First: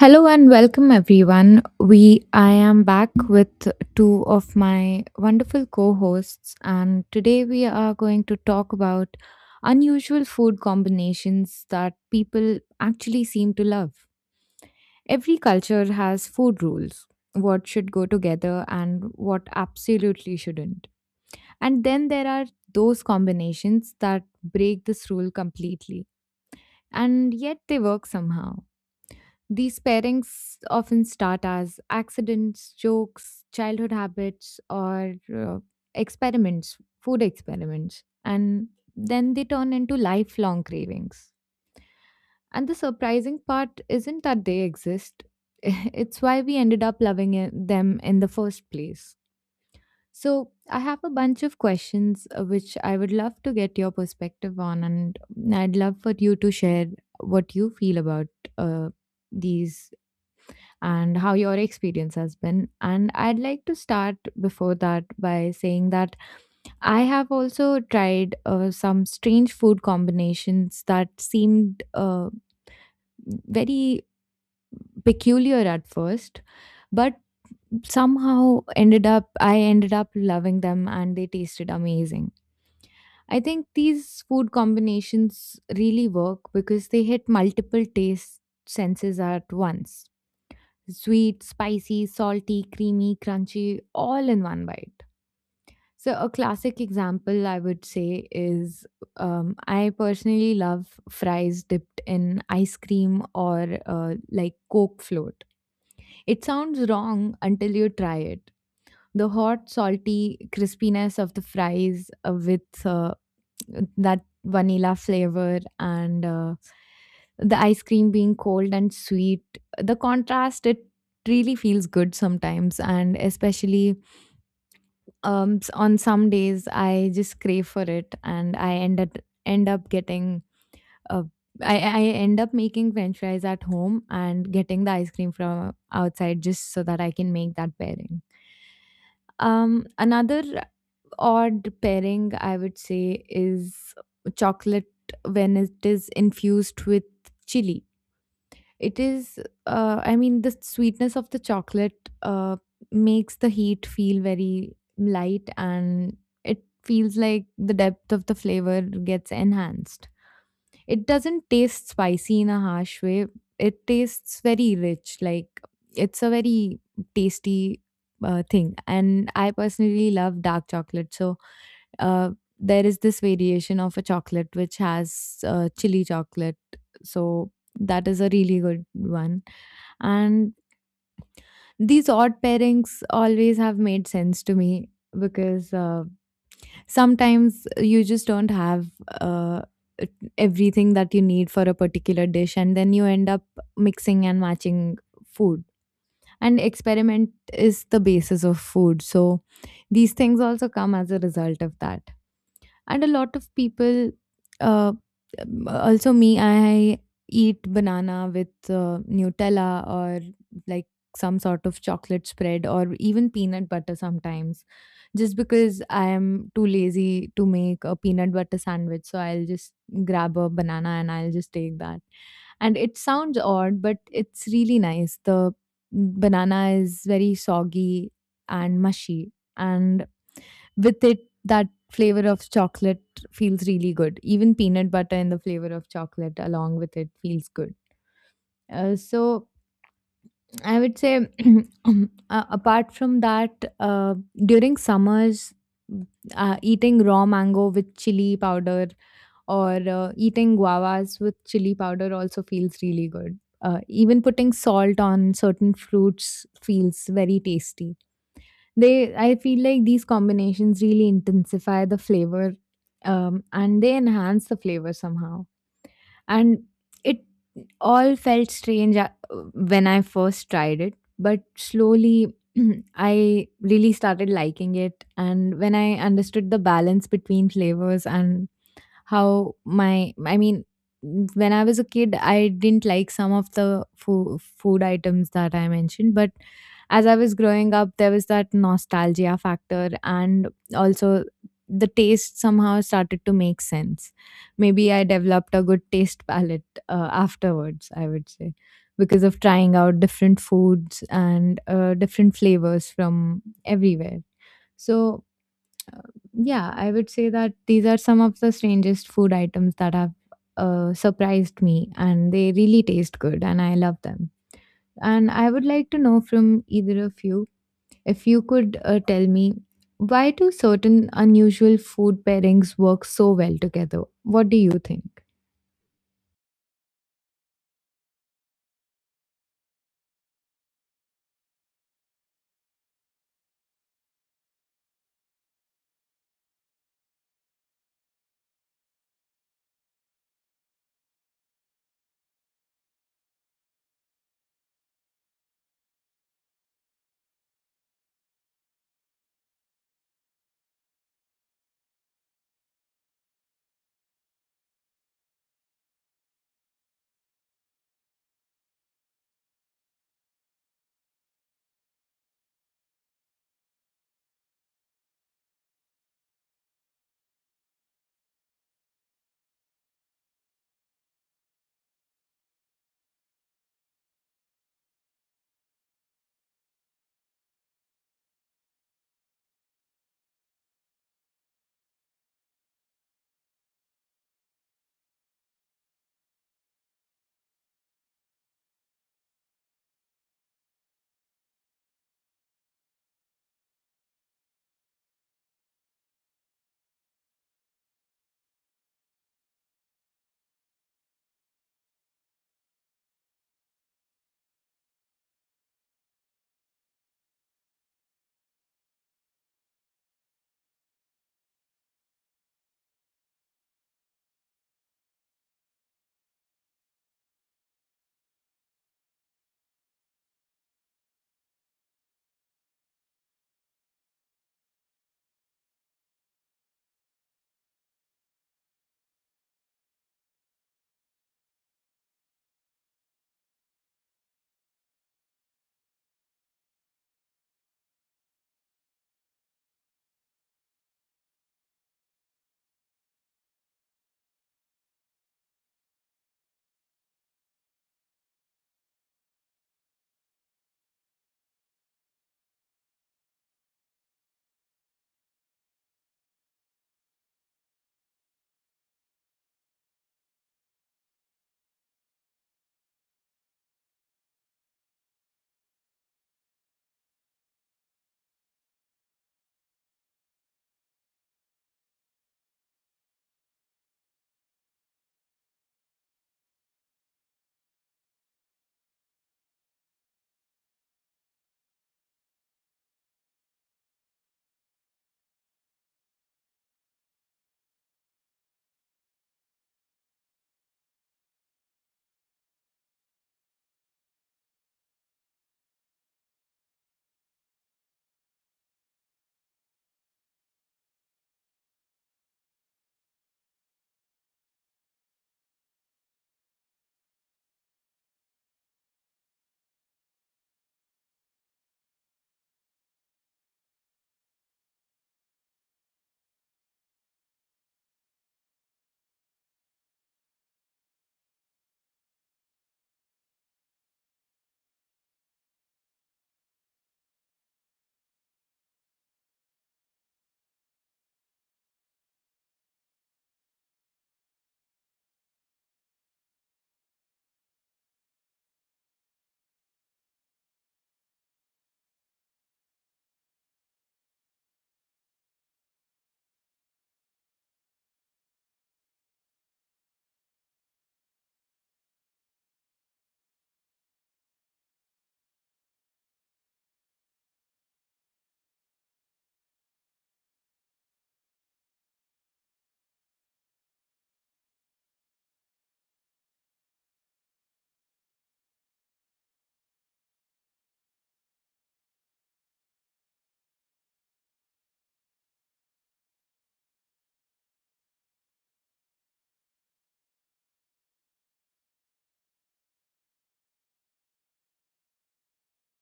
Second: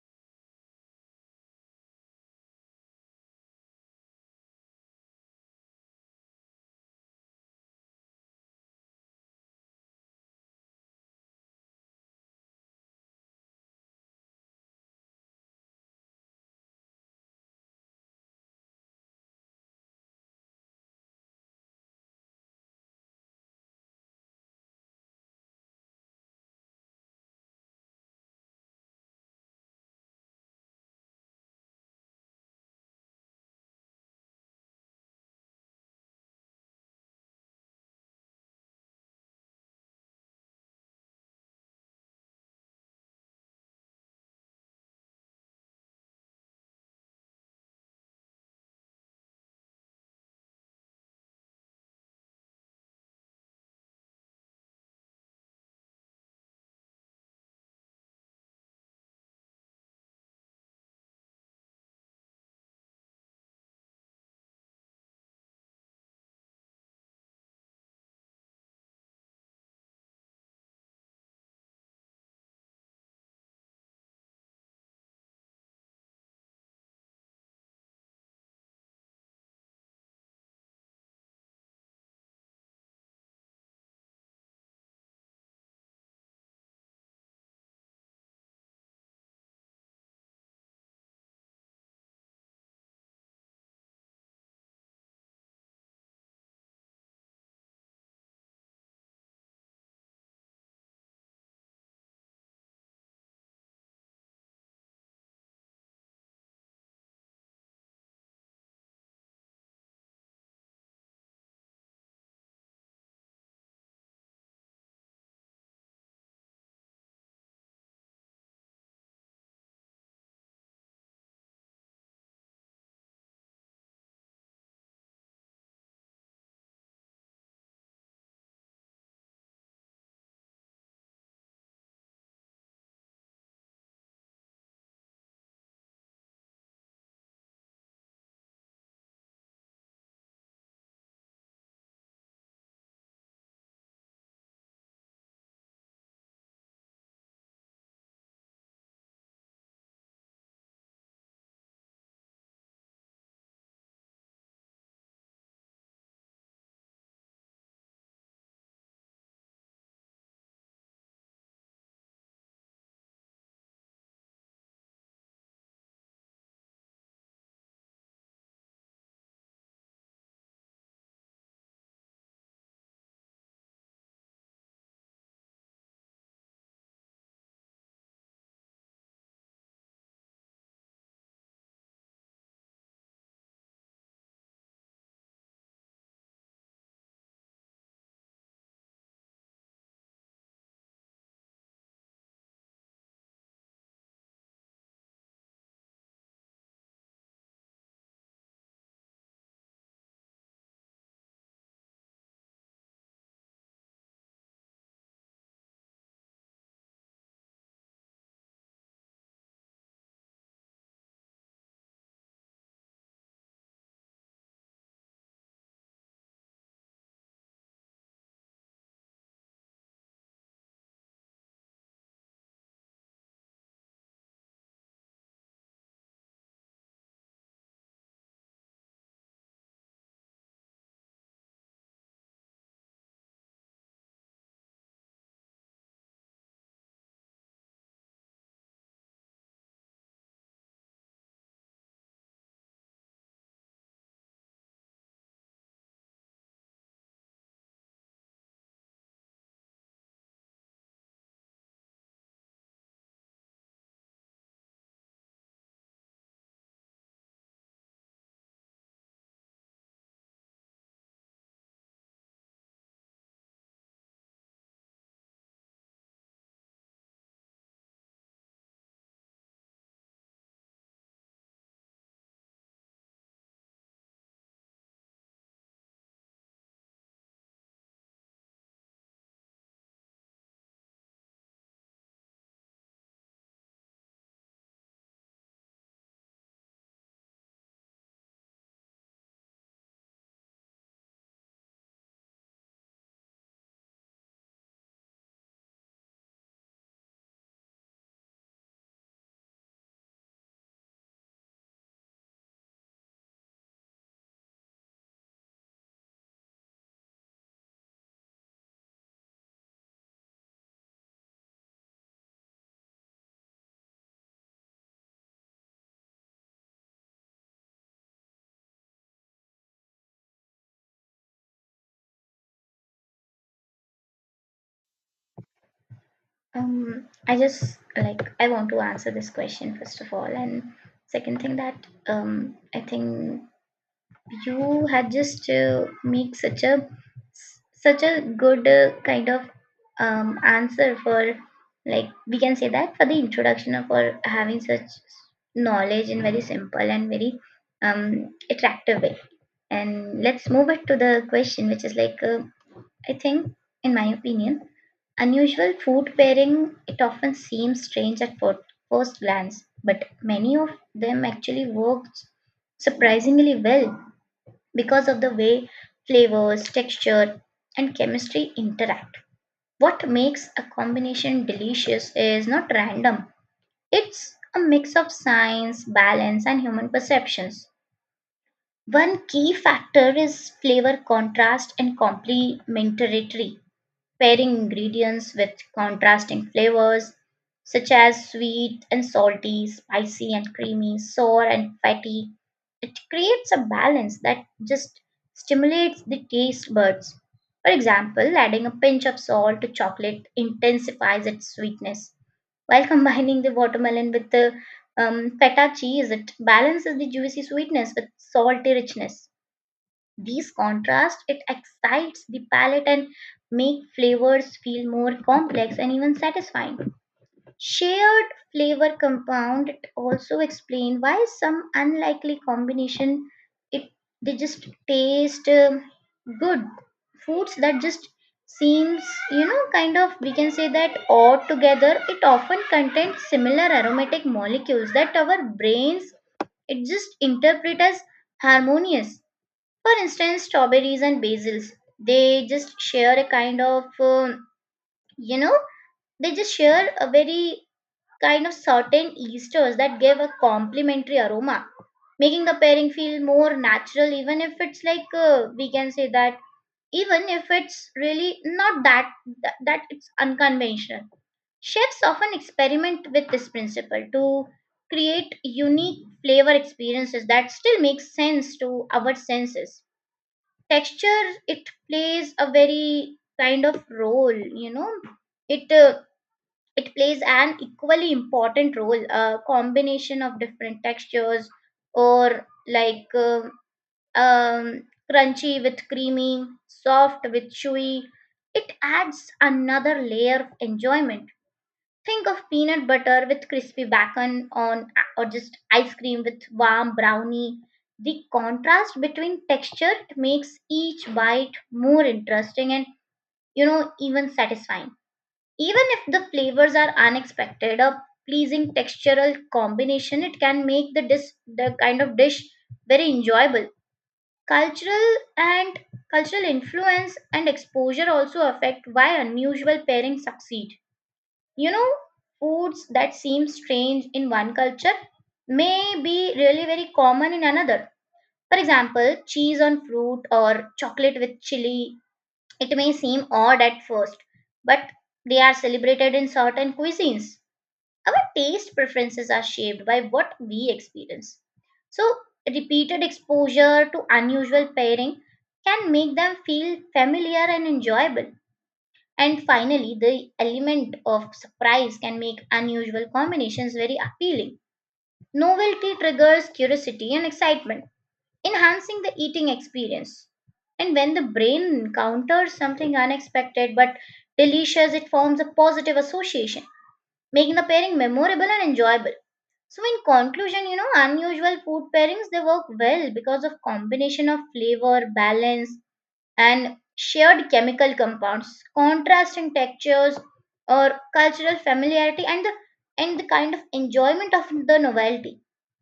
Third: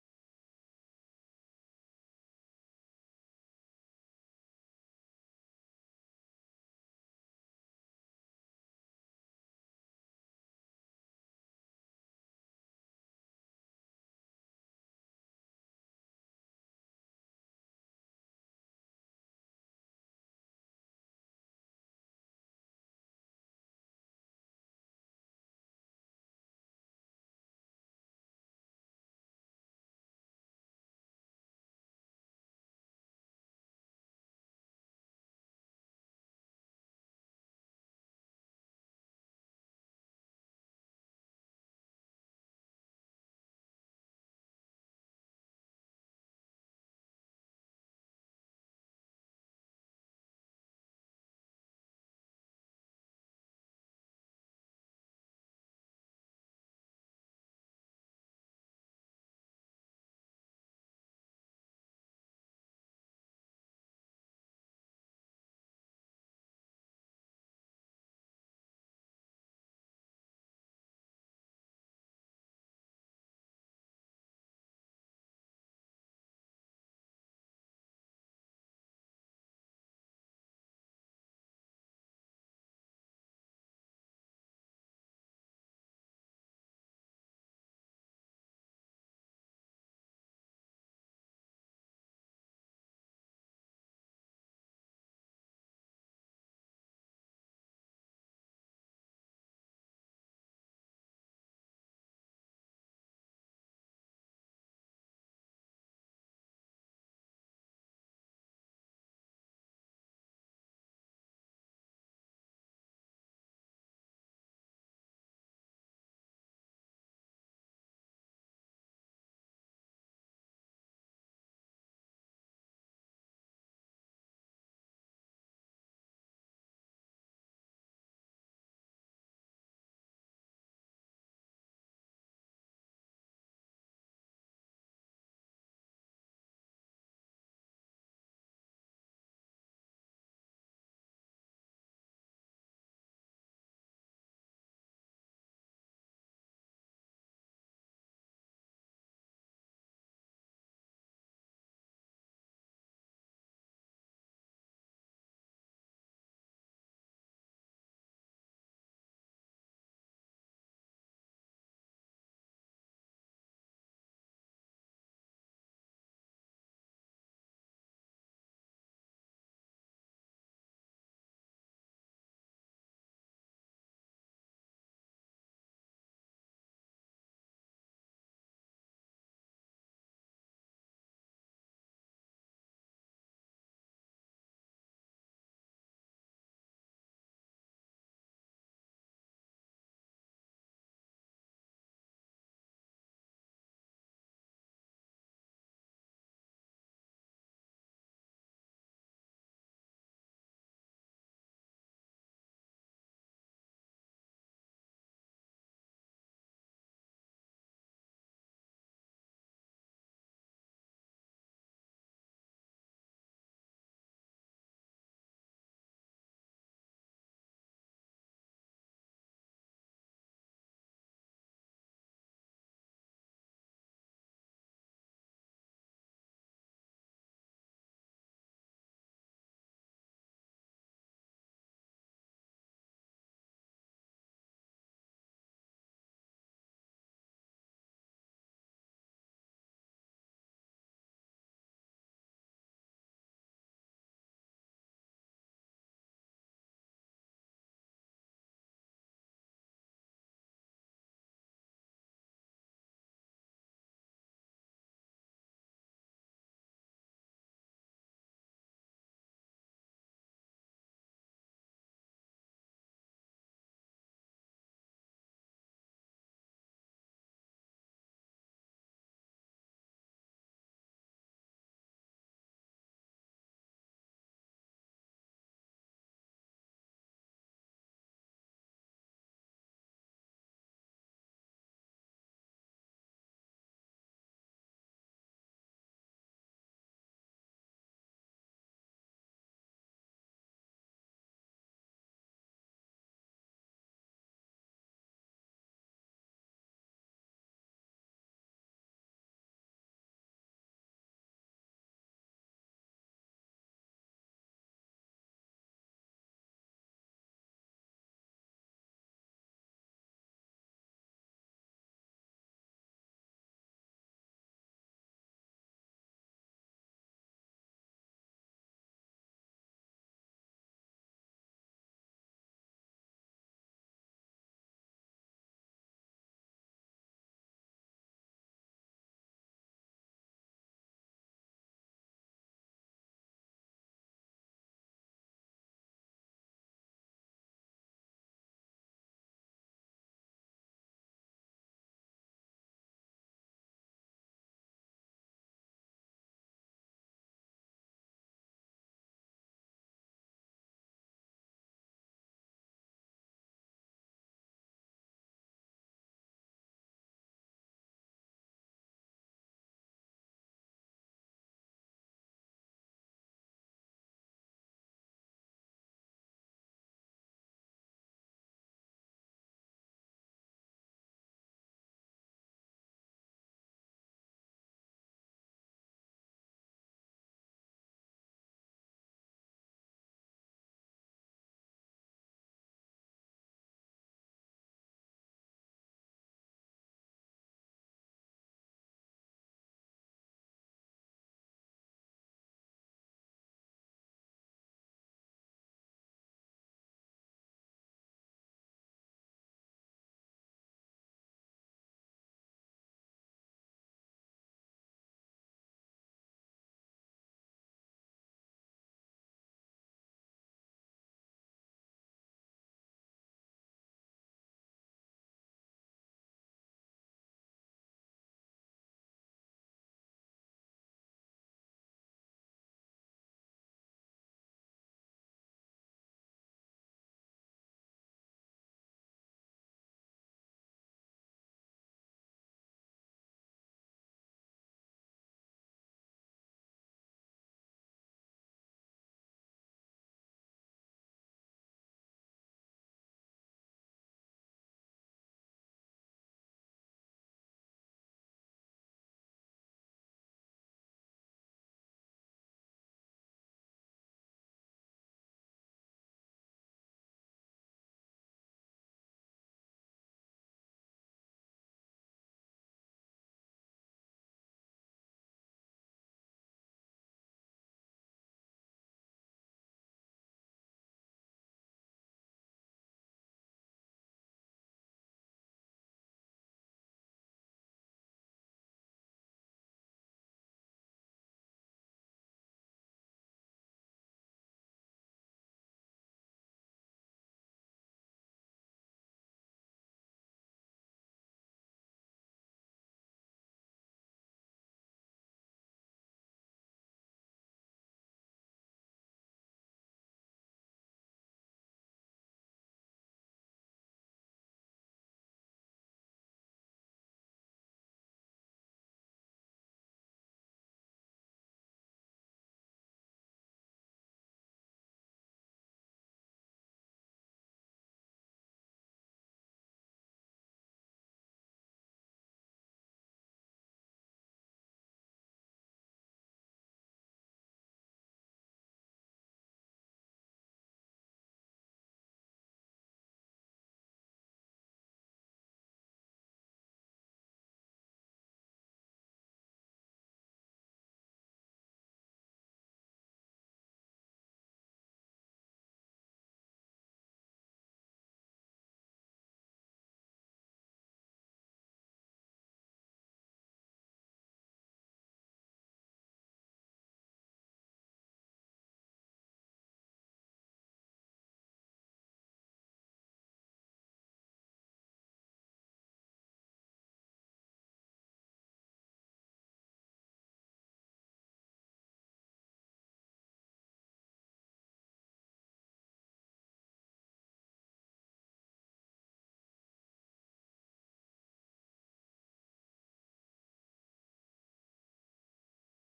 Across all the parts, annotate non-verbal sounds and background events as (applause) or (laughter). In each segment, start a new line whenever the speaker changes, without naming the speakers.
Hello and welcome everyone. We I am back with two of my wonderful co-hosts, and today we are going to talk about unusual food combinations that people actually seem to love. Every culture has food rules, what should go together and what absolutely shouldn't. And then there are those combinations that break this rule completely and yet they work somehow. These pairings often start as accidents, jokes, childhood habits, or experiments, food experiments, and then they turn into lifelong cravings. And the surprising part isn't that they exist, (laughs) it's why we ended up loving them in the first place. So, I have a bunch of questions which I would love to get your perspective on, and I'd love for you to share what you feel about uh, these and how your experience has been. And I'd like to start before that by saying that I have also tried some strange food combinations that seemed very peculiar at first, but I ended up loving them, and they tasted amazing. I think these food combinations really work because they hit multiple taste senses at once: sweet, spicy, salty, creamy, crunchy, all in one bite. So, a classic example I would say is I personally love fries dipped in ice cream, or like Coke float. It sounds wrong until you try it. The hot, salty crispiness of the fries with that vanilla flavor, and the ice cream being cold and sweet, the contrast, it really feels good sometimes. And especially on some days I just crave for it, and I end up getting uh, I end up making french fries at home and getting the ice cream from outside just so that I can make that pairing. Another odd pairing I would say is chocolate when it is infused with chili. It is, I mean, the sweetness of the chocolate makes the heat feel very light, and it feels like the depth of the flavor gets enhanced. It doesn't taste spicy in a harsh way, it tastes very rich, like it's a very tasty thing. And I personally love dark chocolate. So, uh, there is this variation of a chocolate which has chili chocolate. So that is a really good one. And these odd pairings always have made sense to me because sometimes you just don't have uh, e-, everything that you need for a particular dish, and then you end up mixing and matching food. And experiment is the basis of food. So these things also come as a result of that. And a lot of people, uh, also me, I eat banana with nutella, or like some sort of chocolate spread, or even peanut butter sometimes, just because I am too lazy to make a peanut butter sandwich, so I'll just grab a banana and I'll just take that. And it sounds odd, but it's really nice. The banana is very soggy and mushy, and with it that flavor of chocolate feels really good. Even peanut butter and the flavor of chocolate along with it feels good. So I would say, (clears throat) apart from that, during summers, mm, eating raw mango with chili powder, or eating guavas with chili powder also feels really good. Even putting salt on certain fruits feels very tasty. I feel like these combinations really intensify the flavor, and they enhance the flavor somehow. And it all felt strange when I first tried it, but slowly (clears throat) I really started liking it. And when I understood the balance between flavors, and I mean, when I was a kid, I didn't like some of the food items that I mentioned, but as I was growing up, there was that nostalgia factor, and also the taste somehow started to make sense. Maybe I developed a good taste palette afterwards, I would say, because of trying out different foods and different flavors from everywhere. So, uh, yeah, I would say that these are some of the strangest food items that have surprised me, and they really taste good, and I love them. And I would like to know from either of you, if you could tell me, why do certain unusual food pairings work so well together? What do you think?
I just like I want to answer this question first of all, and second thing that I think you had just make such a such a good kind of answer for like we can say that for the introduction of or having such knowledge in very simple and very attractive way. And let's move it to the question, which is like I think, in my opinion. Unusual food pairing, it often seems strange at first glance, but many of them actually work surprisingly well because of the way flavors, texture, and chemistry interact. What makes a combination delicious is not random, it's a mix of science, balance, and human perceptions. One key factor is flavor contrast and complementarity pairing ingredients with contrasting flavors such as sweet and salty, spicy and creamy, sour and fatty. It creates a balance that just stimulates the taste buds. For example, adding a pinch of salt to chocolate intensifies its sweetness, while combining the watermelon with the feta cheese, it balances the juicy sweetness with salty richness. These contrast it excites the palate and make flavors feel more complex and even satisfying. Shared flavor compound also explain why some unlikely combination it they just taste good foods that just seems you know kind of we can say that odd together it often contains similar aromatic molecules that our brains it just interpret as harmonious for instance, strawberries and basils, they just share a kind of, you know, they just share a very kind of certain esters that give a complementary aroma, making the pairing feel more natural, even if it's like, we can say that, even if it's really not that, it's unconventional. Chefs often experiment with this principle to create unique flavor experiences that still make sense to our senses texture it plays a very kind of role you know it it plays an equally important role a combination of different textures or like um, crunchy with creamy soft with chewy it adds another layer of enjoyment. Think of peanut butter with crispy bacon on, or just ice cream with warm brownie. The contrast between texture makes each bite more interesting and, you know, even satisfying. Even if the flavors are unexpected, a pleasing textural combination, it can make the dish, the kind of dish very enjoyable. Cultural and cultural influence and exposure also affect why unusual pairings succeed you know, foods that seem strange in one culture may be really very common in another. For example, cheese on fruit or chocolate with chili, it may seem odd at first, but they are celebrated in certain cuisines. Our taste preferences are shaped by what we experience. So, repeated exposure to unusual pairing can make them feel familiar and enjoyable. And finally, the element of surprise can make unusual combinations very appealing. Novelty triggers curiosity and excitement, enhancing the eating experience. And when the brain encounters something unexpected but delicious, it forms a positive association, making the pairing memorable and enjoyable. So, in conclusion, you know, unusual food pairings they work well because of combination of flavor, balance, and shared chemical compounds, contrasting textures or cultural familiarity and the kind of enjoyment of the novelty.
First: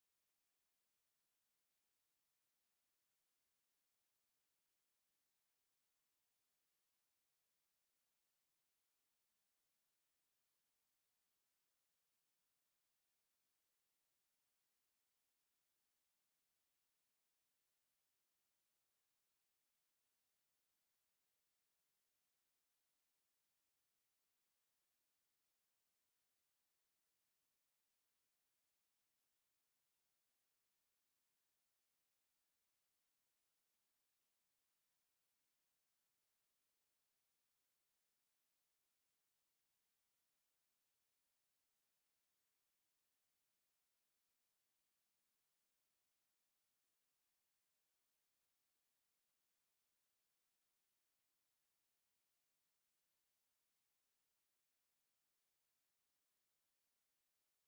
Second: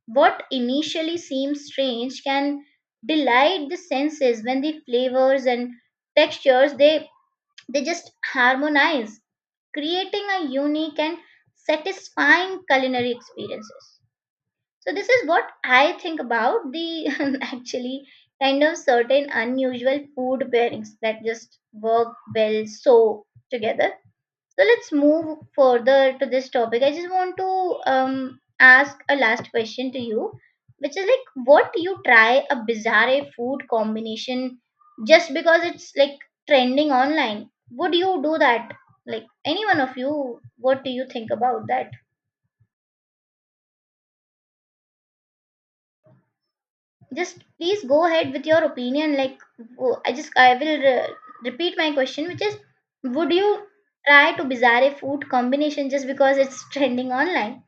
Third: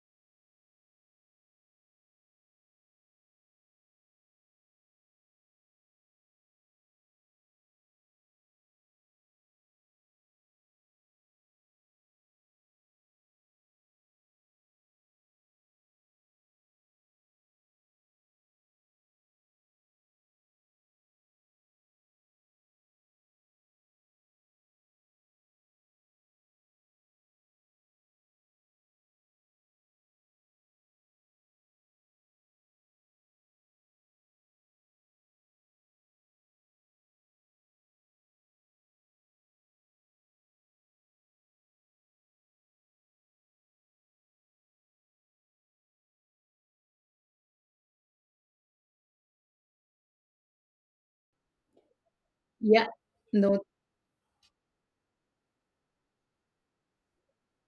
What initially seems strange can delight the senses when the flavors and textures they just harmonize, creating a unique and satisfying culinary experiences. So this is what I think about the (laughs) actually kind of certain unusual food pairings that just work well so together. So let's move further to this topic. I just want to ask a last question to you, which is like, what do you try a bizarre food combination just because it's like trending online? Would you do that? Like any one of you, what do you think about that? Just please go ahead with your opinion. Like, I will repeat my question, which is,
Yeah.
would
No,
you try to bizarre food combination just because it's trending online?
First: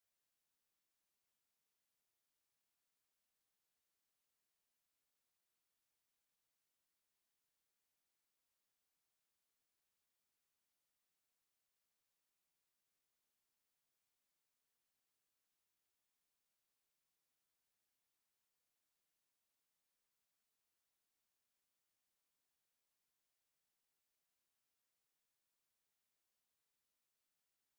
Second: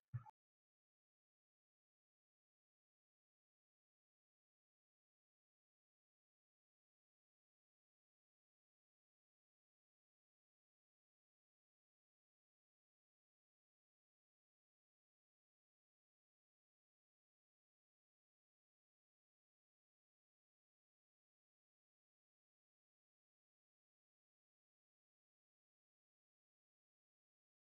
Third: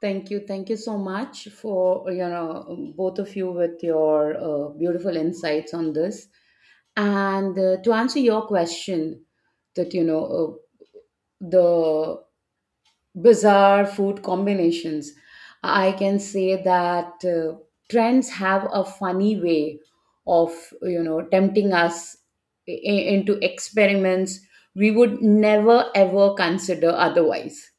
thank you. Thank you so much for, both of you with your beautiful insights on this. And to answer your question, that, uh, the bizarre food combinations, I can say that trends have a funny way of, tempting us i- into experiments we would never ever consider otherwise.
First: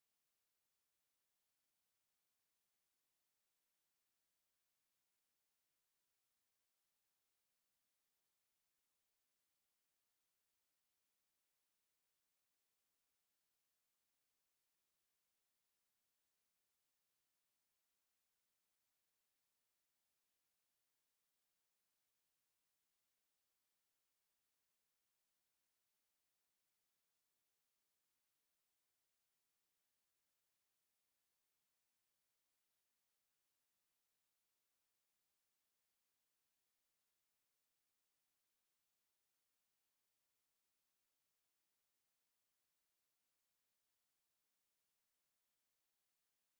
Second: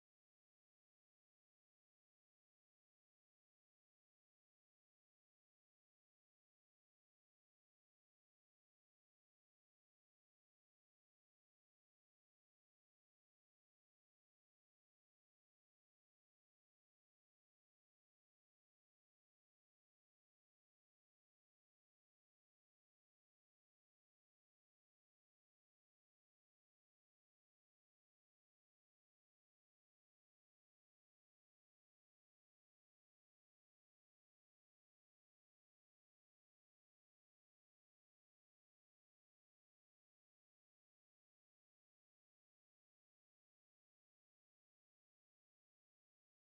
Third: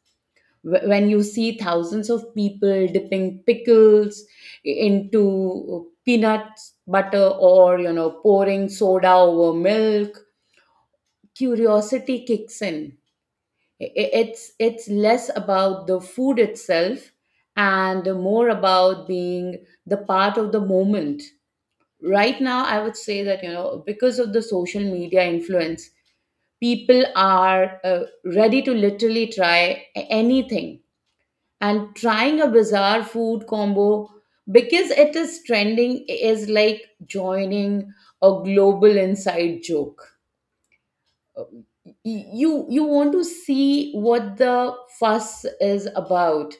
When you see thousands of people dipping pickles into peanuts butter, or pouring soda over milk, curiosity kicks in. It's less about the food itself and more about being the part of the moment. Right now, I would say that, because of the social media influence, people are ready to literally try anything, and trying a bizarre food combo because it is trending is like joining a global inside joke. Um, y- you you want to see what the fuss is about,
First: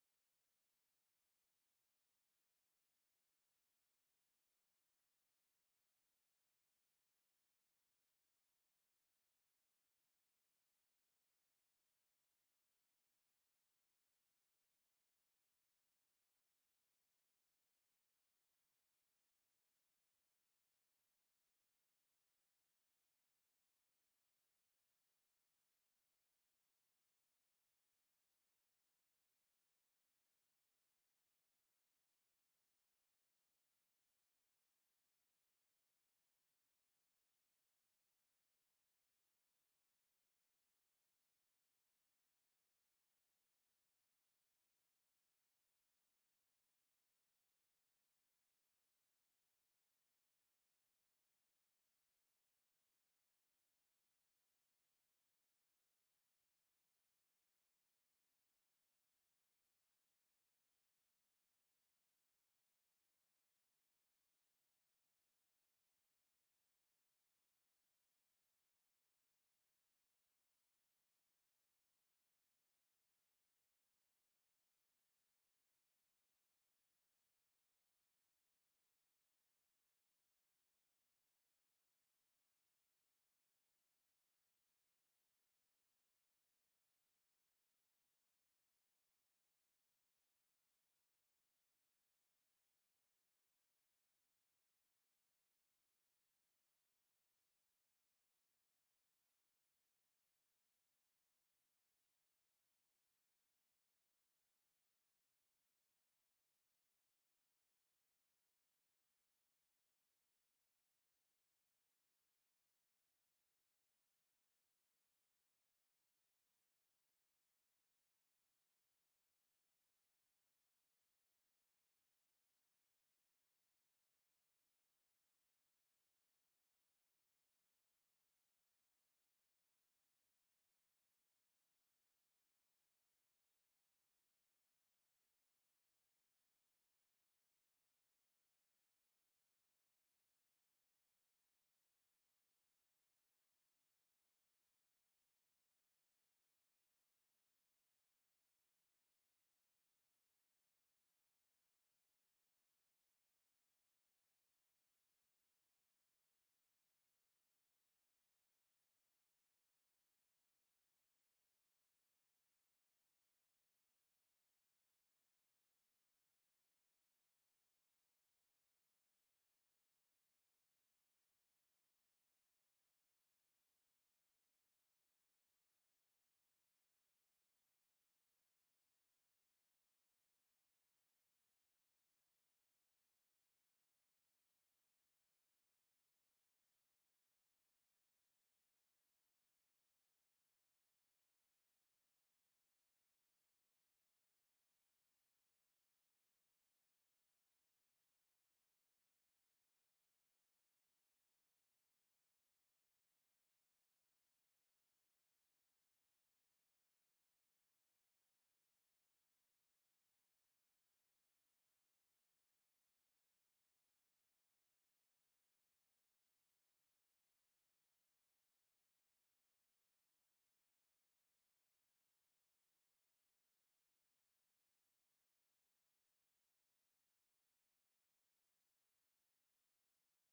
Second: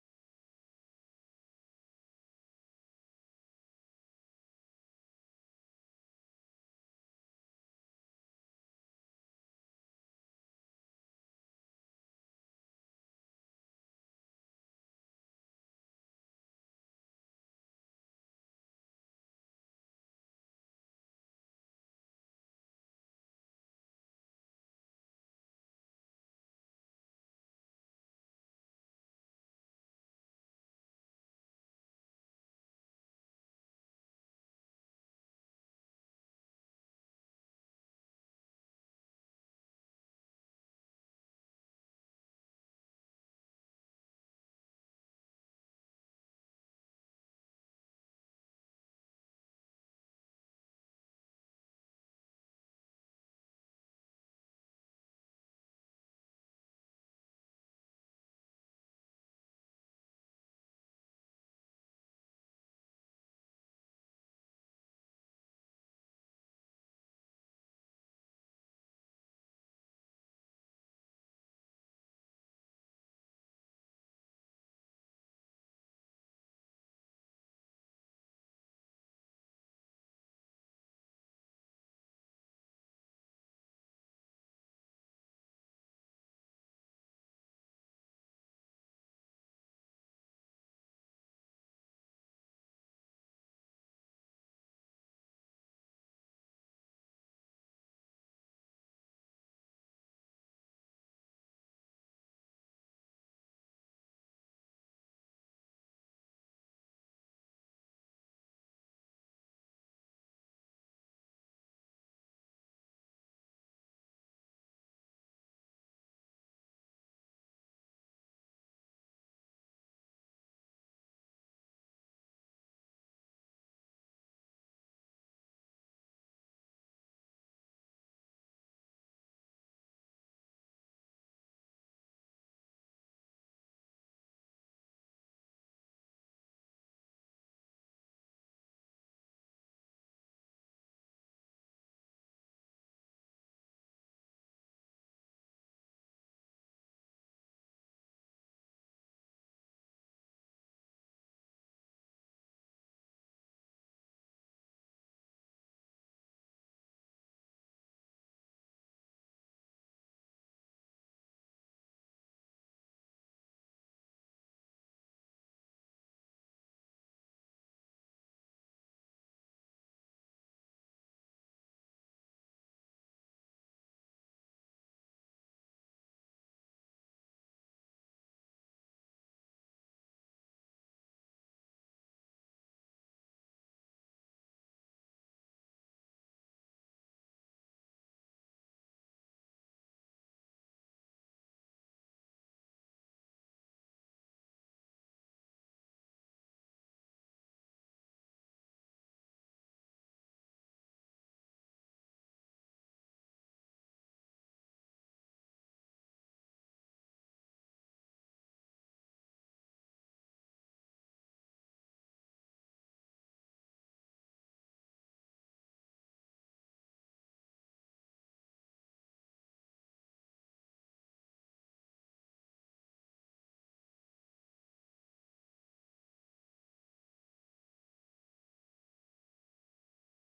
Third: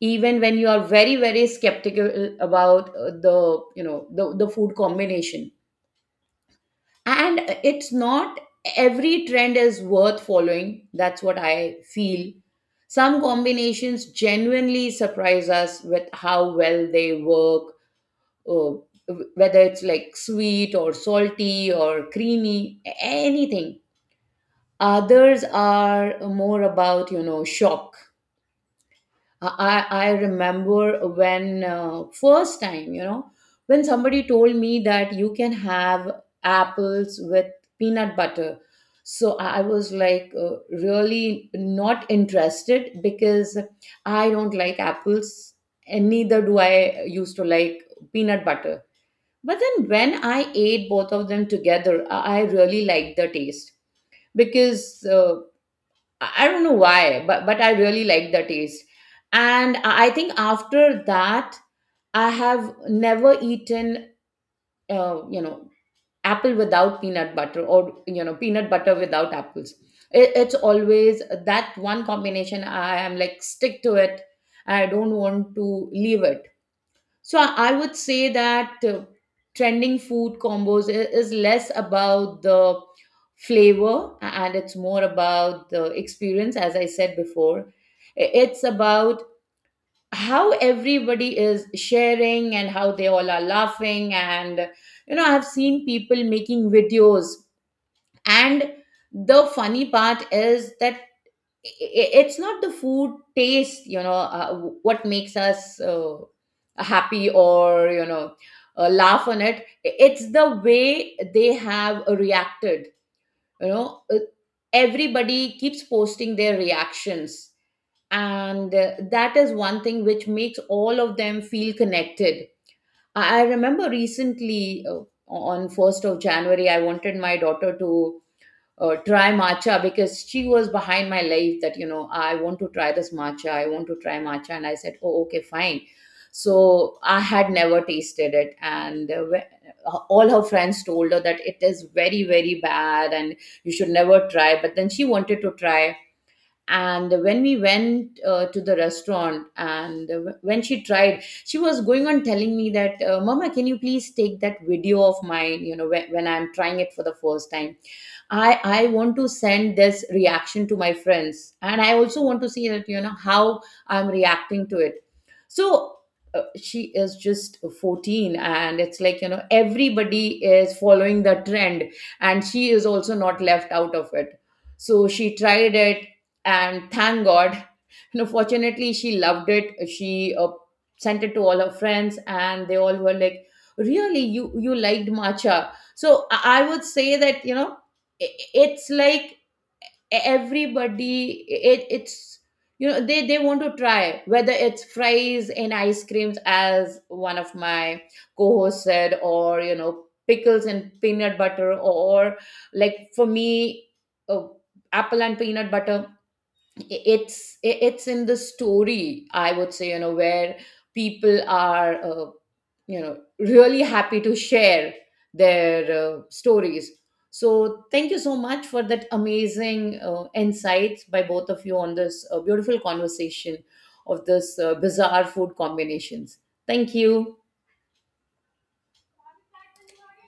even when you are very very skeptical about the the food combination. And it's not every trend is worth following. That's what I feel. Some combinations genuinely surprise us with how well they work, whether it's like sweet or salty or creamy, anything. Others are more about shock. I remember when, first time, when somebody told me that you can have apples with peanut butter. So I was like, really not interested, because I don't like apples, and neither do I used to like peanut butter. But then when I ate both of them together, I really liked the taste, because I don't know why, but I really like the taste. And I think after that, I have never eaten, uh, you know, apple without peanut butter, or peanut butter without apples. It's always that one combination. I am like stick to it. I don't want to leave it. So I would say that trending food combos is less about the flavor and it's more about the experience, as I said before. It's about how everybody is sharing and how they all are laughing. And, I've seen people making videos. And the funny part is that i- it's not the food taste, uh, what makes us happy, or laugh on it. It's the way they have reacted. you know Uh, Everybody keeps posting their reactions, and that is one thing which makes all of them feel connected. I remember recently, on 1st of January I wanted my daughter to try matcha, because she was behind my life that, I want to try this matcha, I want to try matcha. And I said, oh, okay, fine. So I had never tasted it, and all her friends told her that it is very very bad, and you should never try, but then she wanted to try. And when we went, to the restaurant, and when she tried, she was going on telling me that, mama, can you please take that video of mine, when I'm trying it for the first time. I want to send this reaction to my friends, and I also want to see that, how I'm reacting to it. So she is just 14, and it's like, everybody is following the trend, and she is also not left out of it. So she tried it, and thank god, fortunately she loved it. She sent it to all her friends, and they all were like, really, you liked matcha? So I would say that, i- it's like everybody, it, it's they want to try, whether it's fries and ice creams, as one of my co-hosts said, or, pickles and peanut butter, or, like for me, uh, apple and peanut butter. It's it's in the story, I would say, where people are, really happy to share their stories. So thank you so much for that amazing insights by both of you on this beautiful conversation of this bizarre food combinations. Thank you.